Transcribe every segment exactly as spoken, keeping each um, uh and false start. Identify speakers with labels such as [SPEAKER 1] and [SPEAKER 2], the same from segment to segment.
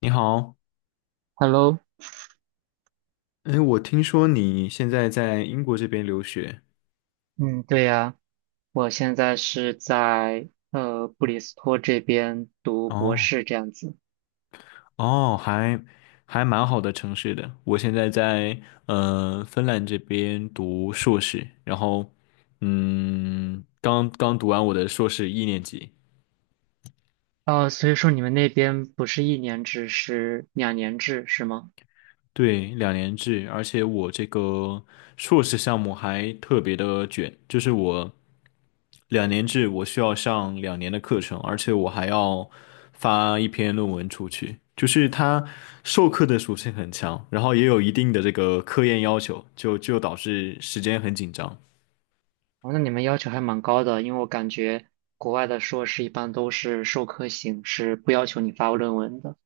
[SPEAKER 1] 你好，
[SPEAKER 2] Hello。
[SPEAKER 1] 哎，我听说你现在在英国这边留学，
[SPEAKER 2] 嗯，对呀，我现在是在呃布里斯托这边读博
[SPEAKER 1] 哦
[SPEAKER 2] 士这样子。
[SPEAKER 1] 哦，还还蛮好的城市的。我现在在呃芬兰这边读硕士，然后嗯，刚刚读完我的硕士一年级。
[SPEAKER 2] 哦，所以说你们那边不是一年制，是两年制，是吗？
[SPEAKER 1] 对，两年制，而且我这个硕士项目还特别的卷，就是我两年制，我需要上两年的课程，而且我还要发一篇论文出去，就是它授课的属性很强，然后也有一定的这个科研要求，就就导致时间很紧张。
[SPEAKER 2] 哦，那你们要求还蛮高的，因为我感觉国外的硕士一般都是授课型，是不要求你发论文的。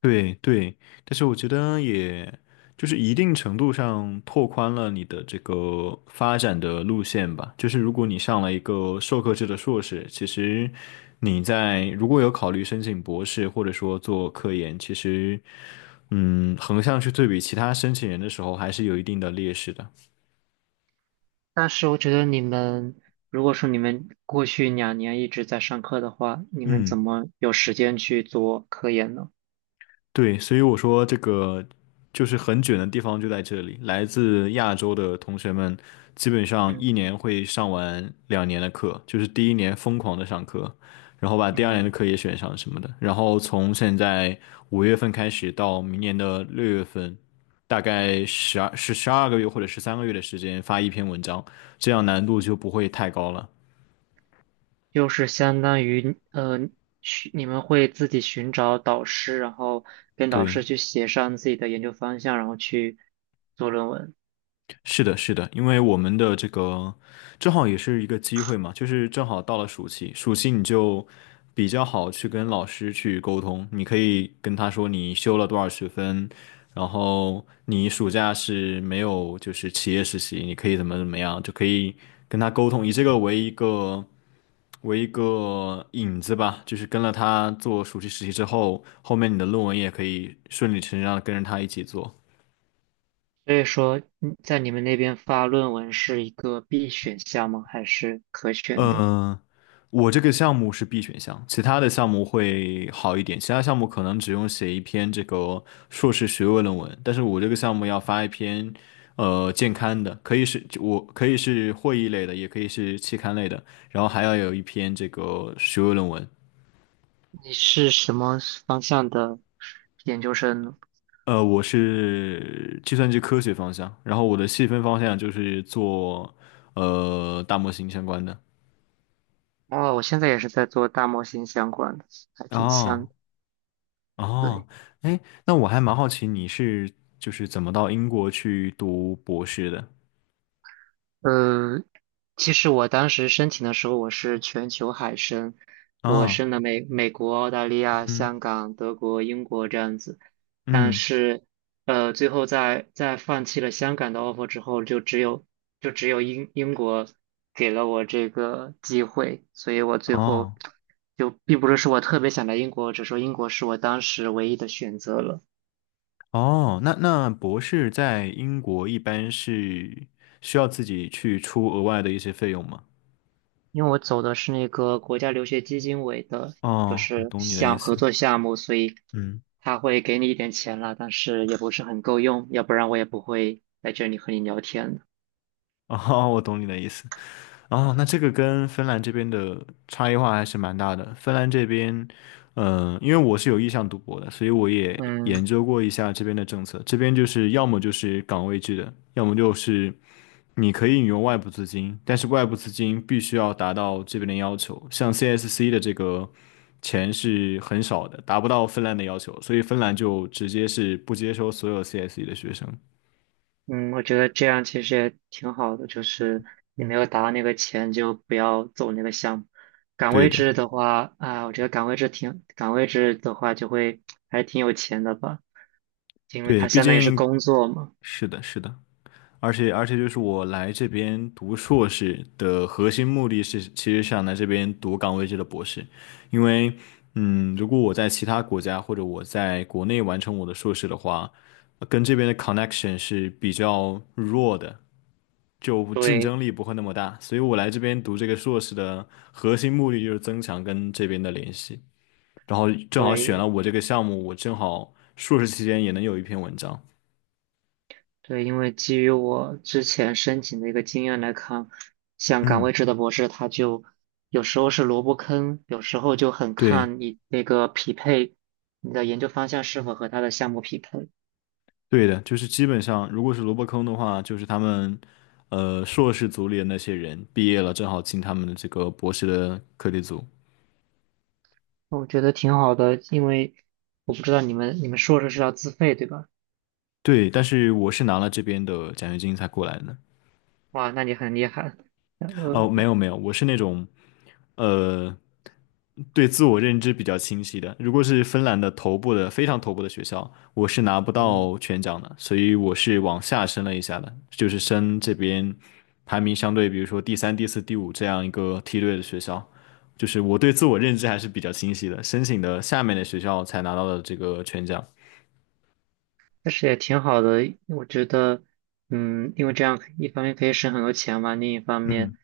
[SPEAKER 1] 对对，但是我觉得也就是一定程度上拓宽了你的这个发展的路线吧。就是如果你上了一个授课制的硕士，其实你在如果有考虑申请博士或者说做科研，其实嗯，横向去对比其他申请人的时候，还是有一定的劣势的。
[SPEAKER 2] 但是我觉得你们，如果说你们过去两年一直在上课的话，你们怎
[SPEAKER 1] 嗯。
[SPEAKER 2] 么有时间去做科研呢？
[SPEAKER 1] 对，所以我说这个就是很卷的地方就在这里，来自亚洲的同学们基本上一
[SPEAKER 2] 嗯
[SPEAKER 1] 年会上完两年的课，就是第一年疯狂的上课，然后把第二年的
[SPEAKER 2] 嗯。
[SPEAKER 1] 课也选上什么的，然后从现在五月份开始到明年的六月份，大概十二是十二个月或者十三个月的时间发一篇文章，这样难度就不会太高了。
[SPEAKER 2] 就是相当于呃，寻你们会自己寻找导师，然后跟导
[SPEAKER 1] 对。
[SPEAKER 2] 师去协商自己的研究方向，然后去做论文。
[SPEAKER 1] 是的，是的，因为我们的这个正好也是一个机会嘛，就是正好到了暑期，暑期你就比较好去跟老师去沟通，你可以跟他说你修了多少学分，然后你暑假是没有就是企业实习，你可以怎么怎么样，就可以跟他沟通，以这个为一个为一个引子吧，就是跟了他做暑期实习之后，后面你的论文也可以顺理成章的跟着他一起做。
[SPEAKER 2] 所以说，嗯在你们那边发论文是一个必选项吗？还是可选的？
[SPEAKER 1] 嗯，我这个项目是 B 选项，其他的项目会好一点。其他项目可能只用写一篇这个硕士学位论文，但是我这个项目要发一篇呃健康的，可以是我可以是会议类的，也可以是期刊类的，然后还要有一篇这个学位论文。
[SPEAKER 2] 你是什么方向的研究生呢？
[SPEAKER 1] 呃，我是计算机科学方向，然后我的细分方向就是做呃大模型相关的。
[SPEAKER 2] 哦，我现在也是在做大模型相关的，还挺像
[SPEAKER 1] 哦。
[SPEAKER 2] 的。
[SPEAKER 1] 哦，
[SPEAKER 2] 对。
[SPEAKER 1] 哎，那我还蛮好奇你是就是怎么到英国去读博士的
[SPEAKER 2] 嗯，其实我当时申请的时候，我是全球海申，我
[SPEAKER 1] 啊？
[SPEAKER 2] 申了美美国、澳大利亚、
[SPEAKER 1] 嗯
[SPEAKER 2] 香港、德国、英国这样子，但
[SPEAKER 1] 嗯，
[SPEAKER 2] 是呃，最后在在放弃了香港的 offer 之后，就只有就只有英英国给了我这个机会，所以我最后
[SPEAKER 1] 哦
[SPEAKER 2] 就并不是说我特别想来英国，只是说英国是我当时唯一的选择了。
[SPEAKER 1] 哦，那那博士在英国一般是需要自己去出额外的一些费用吗？
[SPEAKER 2] 因为我走的是那个国家留学基金委的，就
[SPEAKER 1] 哦，我
[SPEAKER 2] 是
[SPEAKER 1] 懂你的意
[SPEAKER 2] 项
[SPEAKER 1] 思。
[SPEAKER 2] 合作项目，所以
[SPEAKER 1] 嗯，
[SPEAKER 2] 他会给你一点钱了，但是也不是很够用，要不然我也不会在这里和你聊天的。
[SPEAKER 1] 哦，我懂你的意思。哦，那这个跟芬兰这边的差异化还是蛮大的。芬兰这边，嗯、因为我是有意向读博的，所以我也
[SPEAKER 2] 嗯
[SPEAKER 1] 研究过一下这边的政策。这边就是要么就是岗位制的，要么就是你可以引用外部资金，但是外部资金必须要达到这边的要求。像 C S C 的这个钱是很少的，达不到芬兰的要求，所以芬兰就直接是不接收所有 C S C 的学生。
[SPEAKER 2] 嗯，我觉得这样其实也挺好的，就是你没有达到那个钱就不要走那个项目。岗
[SPEAKER 1] 对
[SPEAKER 2] 位
[SPEAKER 1] 的，
[SPEAKER 2] 制的话啊，我觉得岗位制挺岗位制的话就会还挺有钱的吧，因为
[SPEAKER 1] 对，
[SPEAKER 2] 他
[SPEAKER 1] 毕
[SPEAKER 2] 相当于是
[SPEAKER 1] 竟
[SPEAKER 2] 工作嘛。
[SPEAKER 1] 是的，是的。而且而且就是我来这边读硕士的核心目的是，其实想来这边读岗位制的博士，因为嗯，如果我在其他国家或者我在国内完成我的硕士的话，呃跟这边的 connection 是比较弱的，就竞
[SPEAKER 2] 对
[SPEAKER 1] 争力不会那么大，所以我来这边读这个硕士的核心目的就是增强跟这边的联系，然后正好选
[SPEAKER 2] 对，
[SPEAKER 1] 了我这个项目，我正好硕士期间也能有一篇文章。
[SPEAKER 2] 对，因为基于我之前申请的一个经验来看，像岗
[SPEAKER 1] 嗯，
[SPEAKER 2] 位制的博士，他就有时候是萝卜坑，有时候就很
[SPEAKER 1] 对，
[SPEAKER 2] 看你那个匹配，你的研究方向是否和他的项目匹配。
[SPEAKER 1] 对的，就是基本上，如果是萝卜坑的话，就是他们，呃，硕士组里的那些人毕业了，正好进他们的这个博士的课题组。
[SPEAKER 2] 我觉得挺好的，因为我不知道你们你们硕士是要自费对吧？
[SPEAKER 1] 对，但是我是拿了这边的奖学金才过来的。
[SPEAKER 2] 哇，那你很厉害。呃，
[SPEAKER 1] 哦，没有没有，我是那种，呃，对自我认知比较清晰的。如果是芬兰的头部的非常头部的学校，我是拿不
[SPEAKER 2] 嗯。
[SPEAKER 1] 到全奖的，所以我是往下升了一下的，就是升这边排名相对，比如说第三、第四、第五这样一个梯队的学校。就是我对自我认知还是比较清晰的，申请的下面的学校才拿到了这个全奖。
[SPEAKER 2] 但是也挺好的，因为我觉得，嗯，因为这样可一方面可以省很多钱嘛，另一方面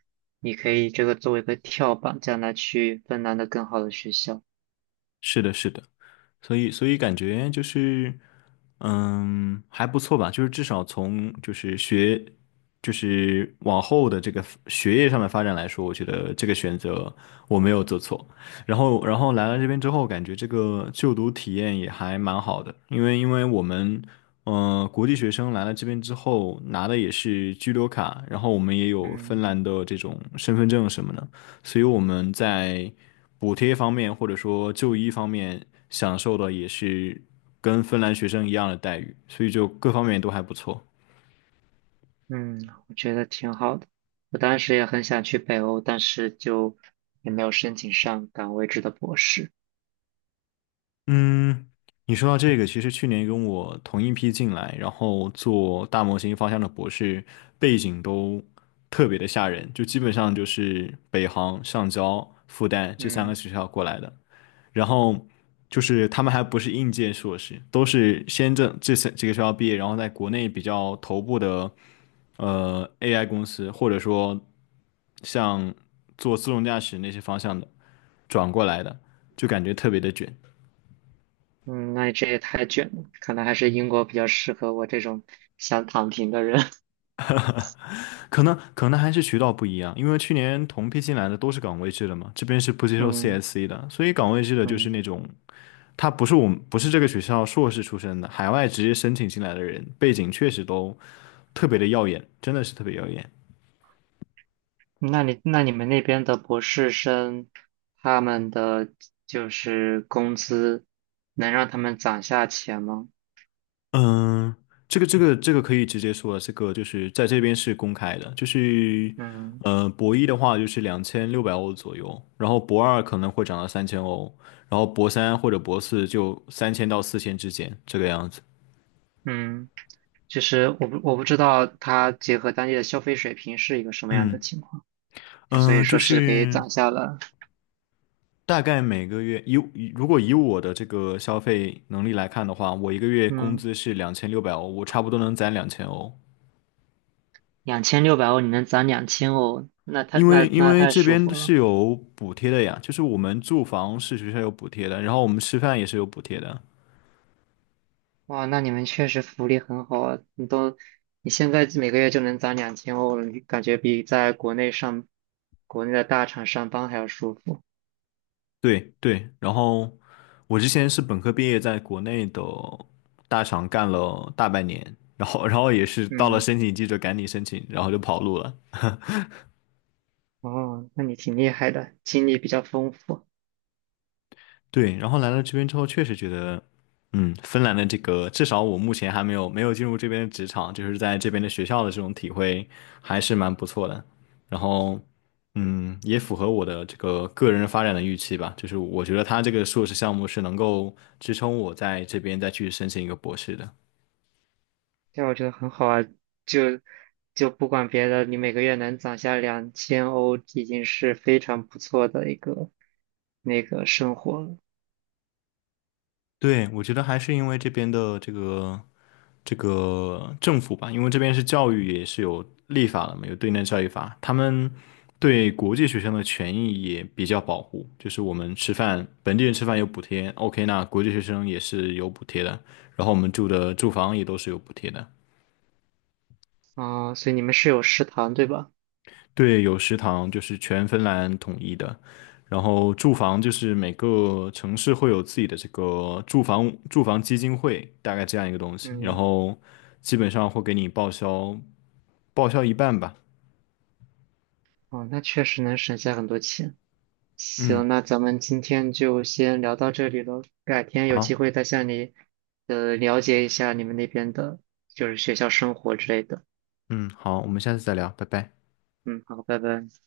[SPEAKER 2] 你可以这个作为一个跳板，将来去芬兰的更好的学校。
[SPEAKER 1] 是的，是的。所以所以感觉就是，嗯，还不错吧，就是至少从就是学，就是往后的这个学业上的发展来说，我觉得这个选择我没有做错。然后然后来了这边之后，感觉这个就读体验也还蛮好的，因为因为我们。嗯，国际学生来了这边之后，拿的也是居留卡，然后我们也有芬
[SPEAKER 2] 嗯
[SPEAKER 1] 兰的这种身份证什么的，所以我们在补贴方面或者说就医方面享受的也是跟芬兰学生一样的待遇，所以就各方面都还不错。
[SPEAKER 2] 嗯，我觉得挺好的。我当时也很想去北欧，但是就也没有申请上岗位制的博士。
[SPEAKER 1] 嗯，你说到这个，其实去年跟我同一批进来，然后做大模型方向的博士，背景都特别的吓人，就基本上就是北航、上交、复旦这三个
[SPEAKER 2] 嗯
[SPEAKER 1] 学校过来的，然后。就是他们还不是应届硕士，都是先这这三几个学校毕业，然后在国内比较头部的呃 A I 公司，或者说像做自动驾驶那些方向的转过来的，就感觉特别的卷。
[SPEAKER 2] 嗯，那这也太卷了，可能还是英国比较适合我这种想躺平的人。
[SPEAKER 1] 可能可能还是渠道不一样，因为去年同批进来的都是岗位制的嘛，这边是不接 受
[SPEAKER 2] 嗯
[SPEAKER 1] C S C 的，所以岗位制的就是
[SPEAKER 2] 嗯。
[SPEAKER 1] 那种他不是我们不是这个学校硕士出身的，海外直接申请进来的人，背景确实都特别的耀眼，真的是特别耀眼。
[SPEAKER 2] 那你那你们那边的博士生，他们的就是工资能让他们攒下钱吗？
[SPEAKER 1] 嗯，这个这个这个可以直接说了，这个就是在这边是公开的，就是
[SPEAKER 2] 嗯
[SPEAKER 1] 呃，博一的话就是两千六百欧左右，然后博二可能会涨到三千欧，然后博三或者博四就三千到四千之间这个样子。
[SPEAKER 2] 嗯，就是我不我不知道他结合当地的消费水平是一个什么样的
[SPEAKER 1] 嗯
[SPEAKER 2] 情况，所
[SPEAKER 1] 嗯，
[SPEAKER 2] 以
[SPEAKER 1] 呃就
[SPEAKER 2] 说是可以
[SPEAKER 1] 是
[SPEAKER 2] 攒下了，
[SPEAKER 1] 大概每个月以以如果以我的这个消费能力来看的话，我一个月工
[SPEAKER 2] 嗯，
[SPEAKER 1] 资是两千六百欧，我差不多能攒两千欧。
[SPEAKER 2] 两千六百欧你能攒两千欧，那太
[SPEAKER 1] 因为
[SPEAKER 2] 那
[SPEAKER 1] 因
[SPEAKER 2] 那
[SPEAKER 1] 为
[SPEAKER 2] 太
[SPEAKER 1] 这
[SPEAKER 2] 舒
[SPEAKER 1] 边
[SPEAKER 2] 服了。
[SPEAKER 1] 是有补贴的呀，就是我们住房是学校有补贴的，然后我们吃饭也是有补贴的。
[SPEAKER 2] 哇，那你们确实福利很好啊！你都，你现在每个月就能攒两千欧了，你感觉比在国内上，国内的大厂上班还要舒服。
[SPEAKER 1] 对对，然后我之前是本科毕业，在国内的大厂干了大半年，然后然后也是到了
[SPEAKER 2] 嗯，
[SPEAKER 1] 申请季就赶紧申请，然后就跑路了。
[SPEAKER 2] 哦，那你挺厉害的，经历比较丰富，
[SPEAKER 1] 对，然后来了这边之后，确实觉得，嗯，芬兰的这个，至少我目前还没有没有进入这边的职场，就是在这边的学校的这种体会还是蛮不错的。然后，嗯，也符合我的这个个人发展的预期吧，就是我觉得他这个硕士项目是能够支撑我在这边再去申请一个博士的。
[SPEAKER 2] 这我觉得很好啊。就就不管别的，你每个月能攒下两千欧，已经是非常不错的一个那个生活了。
[SPEAKER 1] 对，我觉得还是因为这边的这个这个政府吧，因为这边是教育也是有立法的嘛，有对内教育法，他们对国际学生的权益也比较保护，就是我们吃饭，本地人吃饭有补贴，OK，那国际学生也是有补贴的，然后我们住的住房也都是有补贴的，
[SPEAKER 2] 哦，所以你们是有食堂对吧？
[SPEAKER 1] 对，有食堂就是全芬兰统一的，然后住房就是每个城市会有自己的这个住房住房基金会，大概这样一个东西，然
[SPEAKER 2] 嗯，
[SPEAKER 1] 后基本上会给你报销报销一半吧。
[SPEAKER 2] 哦，那确实能省下很多钱。
[SPEAKER 1] 嗯，
[SPEAKER 2] 行，那咱们今天就先聊到这里了，改天有机
[SPEAKER 1] 好，
[SPEAKER 2] 会再向你呃了解一下你们那边的，就是学校生活之类的。
[SPEAKER 1] 嗯，好，我们下次再聊，拜拜。
[SPEAKER 2] 嗯，好，拜拜。